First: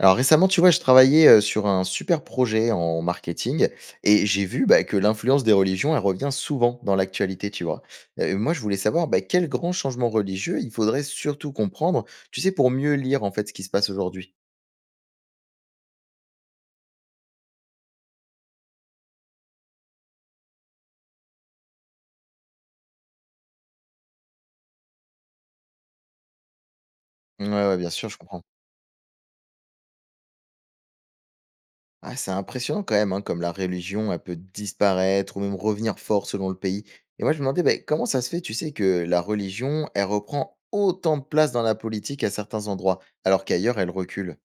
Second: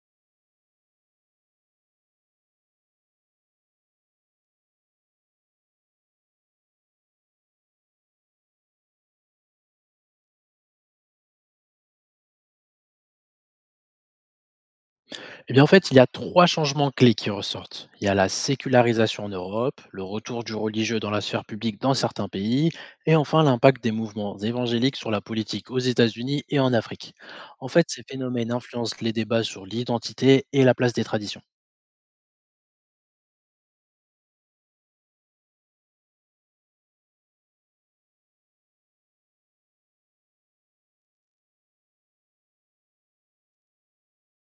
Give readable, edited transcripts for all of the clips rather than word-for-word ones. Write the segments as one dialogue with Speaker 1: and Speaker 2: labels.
Speaker 1: Alors récemment, tu vois, je travaillais sur un super projet en marketing et j'ai vu bah, que l'influence des religions, elle revient souvent dans l'actualité, tu vois. Moi, je voulais savoir bah, quel grand changement religieux il faudrait surtout comprendre, tu sais, pour mieux lire en fait ce qui se passe aujourd'hui.
Speaker 2: Eh bien, en fait, il y a trois changements clés qui ressortent. Il y a la sécularisation en Europe, le retour du religieux dans la sphère publique dans certains pays, et enfin l'impact des mouvements évangéliques sur la politique aux États-Unis et en Afrique.
Speaker 1: Ouais,
Speaker 2: En
Speaker 1: ouais,
Speaker 2: fait,
Speaker 1: bien
Speaker 2: ces
Speaker 1: sûr, je comprends.
Speaker 2: phénomènes influencent les débats sur l'identité et la place des traditions.
Speaker 1: Ah, c'est impressionnant quand même, hein, comme la religion, elle peut disparaître ou même revenir fort selon le pays. Et moi, je me demandais bah, comment ça se fait, tu sais, que la religion, elle reprend autant de place dans la politique à certains endroits, alors qu'ailleurs, elle recule.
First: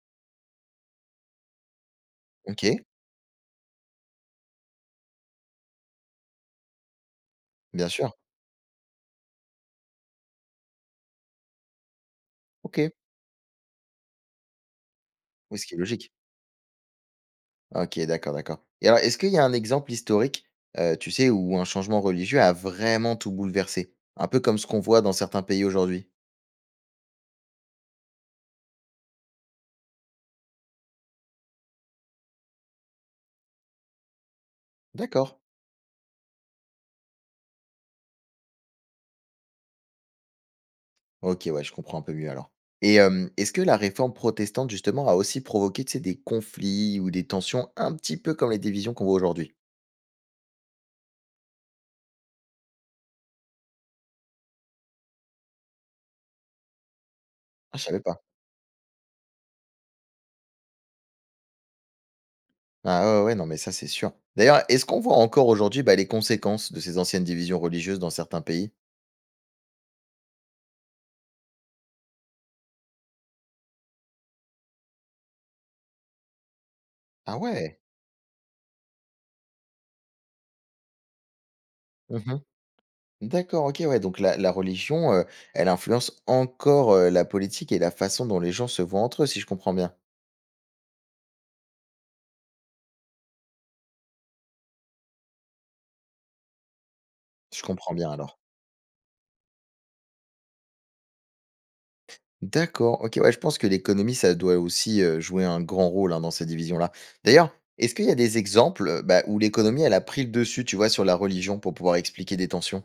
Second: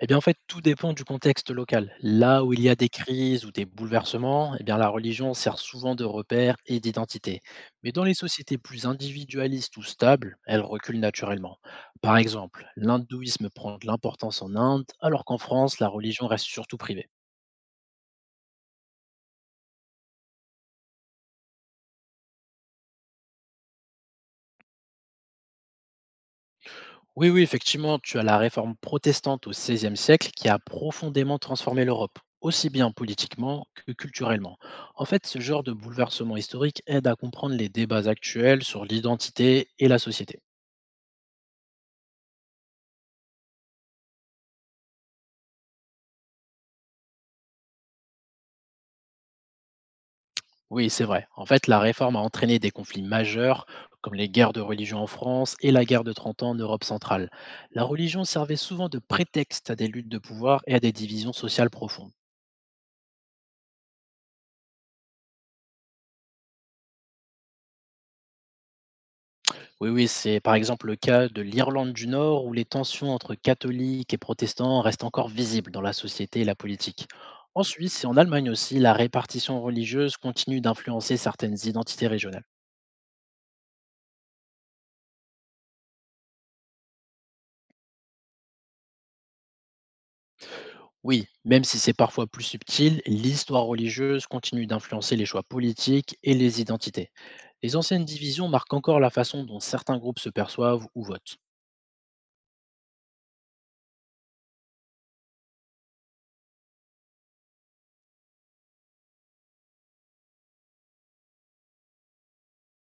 Speaker 2: Eh bien, en fait, tout dépend du contexte local. Là où il
Speaker 1: Ok,
Speaker 2: y a des crises ou des bouleversements, eh bien, la religion sert souvent de repère et d'identité.
Speaker 1: bien
Speaker 2: Mais dans
Speaker 1: sûr.
Speaker 2: les sociétés plus individualistes ou stables, elle recule naturellement. Par exemple,
Speaker 1: OK.
Speaker 2: l'hindouisme prend de l'importance en Inde, alors qu'en
Speaker 1: Oui, ce qui
Speaker 2: France,
Speaker 1: est
Speaker 2: la
Speaker 1: logique.
Speaker 2: religion reste surtout privée.
Speaker 1: OK, d'accord, d'accord. Et alors, est-ce qu'il y a un exemple historique, tu sais, où un changement religieux a vraiment tout bouleversé? Un peu comme ce qu'on voit dans certains pays aujourd'hui?
Speaker 2: Oui, oui, effectivement, tu as la réforme protestante au XVIe siècle qui a profondément transformé l'Europe, aussi bien politiquement que culturellement. En fait,
Speaker 1: D'accord.
Speaker 2: ce genre de bouleversement historique aide à comprendre les débats actuels sur l'identité et la société.
Speaker 1: OK, ouais, je comprends un peu mieux alors. Et est-ce que la réforme protestante, justement, a aussi provoqué, tu sais, des conflits ou des tensions un petit peu comme les divisions qu'on voit aujourd'hui?
Speaker 2: Oui, c'est vrai. En fait, la réforme a entraîné des conflits majeurs, comme les guerres de religion en France et la guerre de 30 ans en Europe centrale.
Speaker 1: Ah, je
Speaker 2: La
Speaker 1: savais pas.
Speaker 2: religion servait souvent de prétexte à des luttes de pouvoir et à des divisions sociales profondes.
Speaker 1: Ah ouais, ouais, ouais, non, mais ça, c'est sûr. D'ailleurs, est-ce qu'on voit encore aujourd'hui, bah, les conséquences de ces anciennes divisions religieuses dans certains pays?
Speaker 2: Oui, oui, c'est par exemple le cas de l'Irlande du Nord où les tensions entre catholiques et protestants restent encore visibles dans la société et la politique.
Speaker 1: Ah
Speaker 2: En
Speaker 1: ouais!
Speaker 2: Suisse et en Allemagne aussi, la répartition religieuse continue d'influencer certaines identités
Speaker 1: Mmh.
Speaker 2: régionales.
Speaker 1: D'accord, OK, ouais, donc la religion, elle influence encore, la politique et la façon dont les gens se voient entre eux, si je comprends bien?
Speaker 2: Oui, même si c'est parfois plus subtil, l'histoire religieuse continue d'influencer les choix politiques et les identités.
Speaker 1: Si je
Speaker 2: Les
Speaker 1: comprends
Speaker 2: anciennes
Speaker 1: bien alors.
Speaker 2: divisions marquent encore la façon dont certains groupes se perçoivent ou votent.
Speaker 1: D'accord, OK, ouais, je pense que l'économie, ça doit aussi, jouer un grand rôle, hein, dans ces divisions-là. D'ailleurs, est-ce qu'il y a des exemples, bah, où l'économie, elle a pris le dessus, tu vois, sur la religion pour pouvoir expliquer des tensions?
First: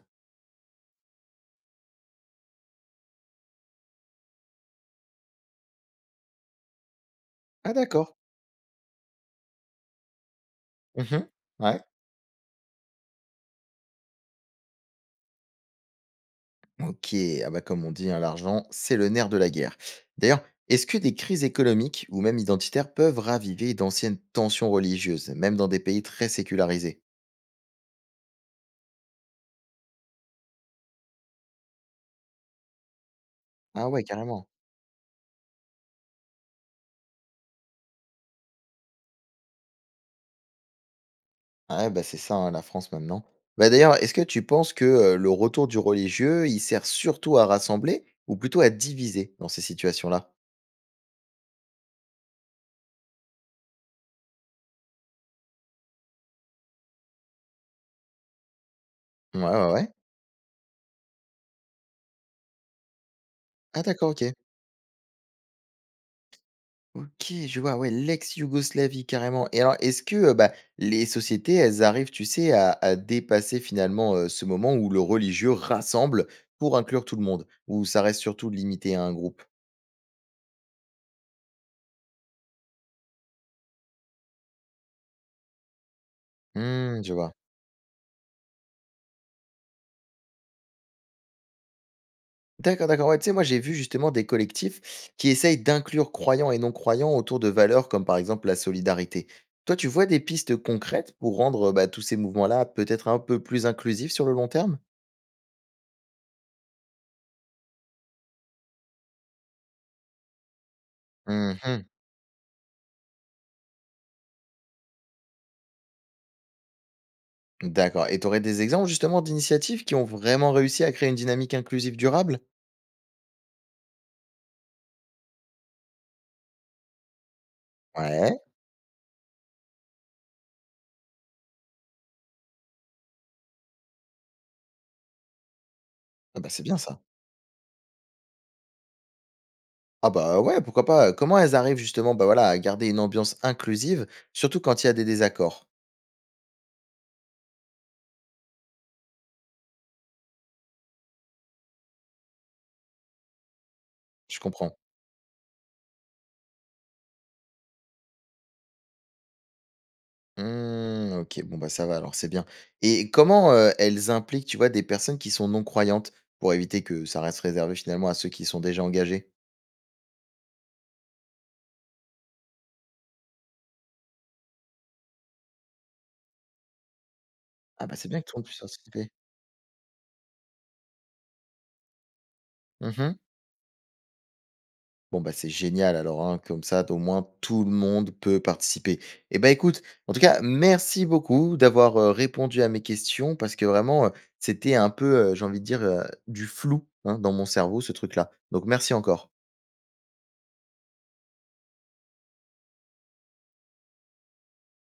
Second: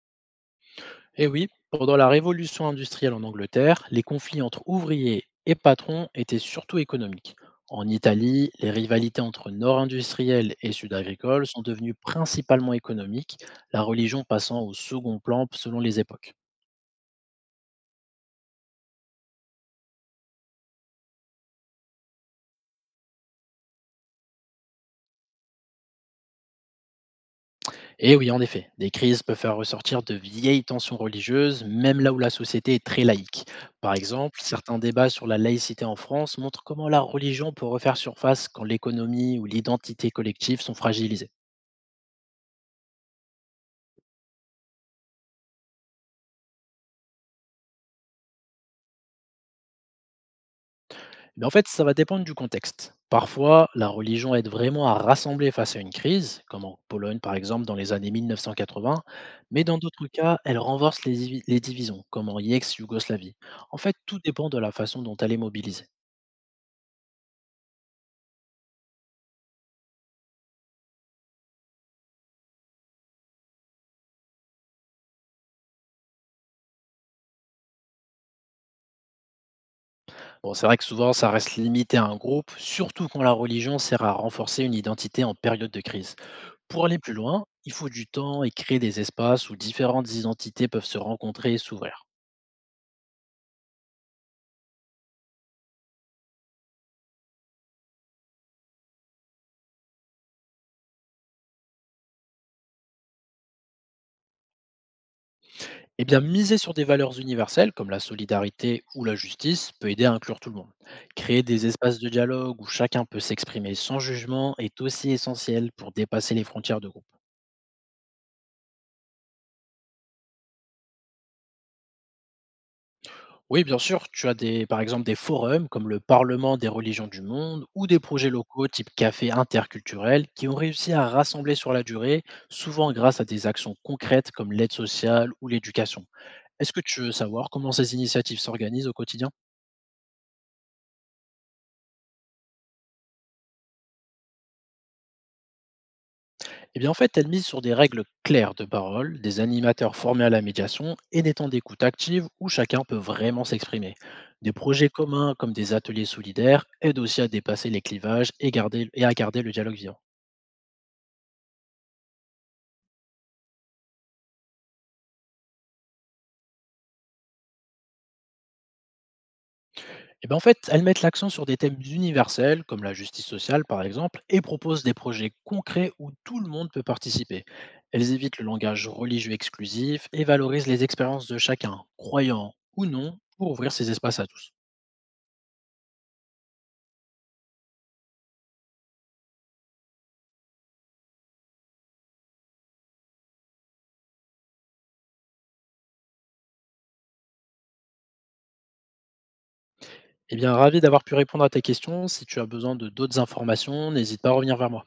Speaker 2: Eh oui, pendant la révolution industrielle en Angleterre, les conflits entre ouvriers et patrons étaient surtout économiques.
Speaker 1: Ah
Speaker 2: En
Speaker 1: d'accord.
Speaker 2: Italie, les rivalités entre nord industriel et sud
Speaker 1: Mmh.
Speaker 2: agricole sont
Speaker 1: Ouais.
Speaker 2: devenues principalement économiques, la religion passant au second plan selon les époques.
Speaker 1: Ok, ah bah comme on dit, hein, l'argent, c'est le nerf de la guerre. D'ailleurs, est-ce que des crises économiques ou même identitaires peuvent raviver d'anciennes tensions religieuses, même dans des pays très sécularisés?
Speaker 2: Et oui, en effet, des crises peuvent faire ressortir de vieilles tensions religieuses, même là où la société est très laïque.
Speaker 1: Ah
Speaker 2: Par
Speaker 1: ouais,
Speaker 2: exemple,
Speaker 1: carrément.
Speaker 2: certains débats sur la laïcité en France montrent comment la religion peut refaire surface quand l'économie ou l'identité collective sont fragilisées.
Speaker 1: Ah ouais, bah c'est ça, hein, la France maintenant. Bah d'ailleurs, est-ce que tu penses que le retour du religieux, il sert surtout à rassembler ou plutôt à diviser dans ces situations-là?
Speaker 2: Mais en fait, ça va dépendre du contexte. Parfois, la religion aide vraiment à rassembler face à une crise, comme en Pologne par exemple dans les années 1980,
Speaker 1: Ouais,
Speaker 2: mais
Speaker 1: ouais,
Speaker 2: dans
Speaker 1: ouais.
Speaker 2: d'autres cas, elle renforce les divisions, comme en ex-Yougoslavie. En
Speaker 1: Ah
Speaker 2: fait,
Speaker 1: d'accord,
Speaker 2: tout
Speaker 1: ok.
Speaker 2: dépend de la façon dont elle est mobilisée.
Speaker 1: OK, je vois, ouais, l'ex-Yougoslavie carrément et alors est-ce que, bah, les sociétés, elles arrivent, tu sais, à dépasser finalement, ce moment où le religieux rassemble pour inclure tout le monde? Ou ça reste surtout limité à un groupe?
Speaker 2: Bon, c'est vrai que souvent, ça reste limité à un groupe, surtout quand la religion sert à renforcer une identité en période de crise. Pour aller
Speaker 1: Mmh,
Speaker 2: plus
Speaker 1: je vois.
Speaker 2: loin, il faut du temps et créer des espaces où différentes identités peuvent se rencontrer et s'ouvrir.
Speaker 1: D'accord, d'accord, ouais, tu sais, moi, j'ai vu justement des collectifs qui essayent d'inclure croyants et non-croyants autour de valeurs comme, par exemple, la solidarité. Toi, tu vois des pistes concrètes pour rendre, bah, tous ces mouvements-là peut-être un peu plus inclusifs sur le long terme?
Speaker 2: Eh bien, miser sur des valeurs universelles comme la solidarité ou la justice peut aider à inclure tout le monde. Créer des
Speaker 1: Mmh.
Speaker 2: espaces de dialogue où chacun peut s'exprimer sans jugement est aussi essentiel pour dépasser les frontières de groupe.
Speaker 1: D'accord. Et tu aurais des exemples justement d'initiatives qui ont vraiment réussi à créer une dynamique inclusive durable?
Speaker 2: Oui, bien sûr, tu as des, par exemple des forums comme le Parlement des religions du monde ou des projets
Speaker 1: Ouais,
Speaker 2: locaux type café interculturel qui ont réussi à rassembler sur la durée, souvent grâce à des actions concrètes comme l'aide sociale ou l'éducation.
Speaker 1: ah bah, c'est
Speaker 2: Est-ce
Speaker 1: bien
Speaker 2: que tu
Speaker 1: ça.
Speaker 2: veux savoir comment ces initiatives s'organisent au quotidien?
Speaker 1: Ah bah ouais, pourquoi pas? Comment elles arrivent justement, bah voilà, à garder une ambiance inclusive, surtout quand il y a des désaccords?
Speaker 2: Eh bien, en fait, elle mise sur des règles claires de parole, des animateurs formés à la médiation et des temps d'écoute active où chacun peut vraiment s'exprimer.
Speaker 1: Je
Speaker 2: Des
Speaker 1: comprends.
Speaker 2: projets communs comme des ateliers solidaires aident aussi à dépasser les clivages et, garder- et à garder le dialogue vivant.
Speaker 1: Mmh, ok, bon bah ça va, alors c'est bien. Et comment elles impliquent, tu vois, des personnes qui sont non-croyantes pour éviter que ça reste réservé finalement à ceux qui sont déjà engagés?
Speaker 2: Eh bien, en fait, elles mettent l'accent sur des thèmes universels comme la justice sociale, par exemple, et proposent des projets concrets où tout le monde peut participer.
Speaker 1: Ah bah c'est
Speaker 2: Elles
Speaker 1: bien que tout
Speaker 2: évitent
Speaker 1: le
Speaker 2: le
Speaker 1: monde puisse
Speaker 2: langage
Speaker 1: participer.
Speaker 2: religieux exclusif et valorisent les expériences de chacun, croyant ou non, pour ouvrir ces espaces à tous.
Speaker 1: Bon, bah, c'est génial alors, hein, comme ça, au moins, tout le monde peut participer. Eh ben, écoute, en tout cas, merci beaucoup d'avoir, répondu à mes questions parce que vraiment, c'était un peu, j'ai envie de dire, du flou, hein, dans mon cerveau, ce truc-là. Donc merci encore.
Speaker 2: Eh bien, ravi d'avoir pu répondre à tes questions. Si tu as besoin de d'autres informations, n'hésite pas à revenir vers moi.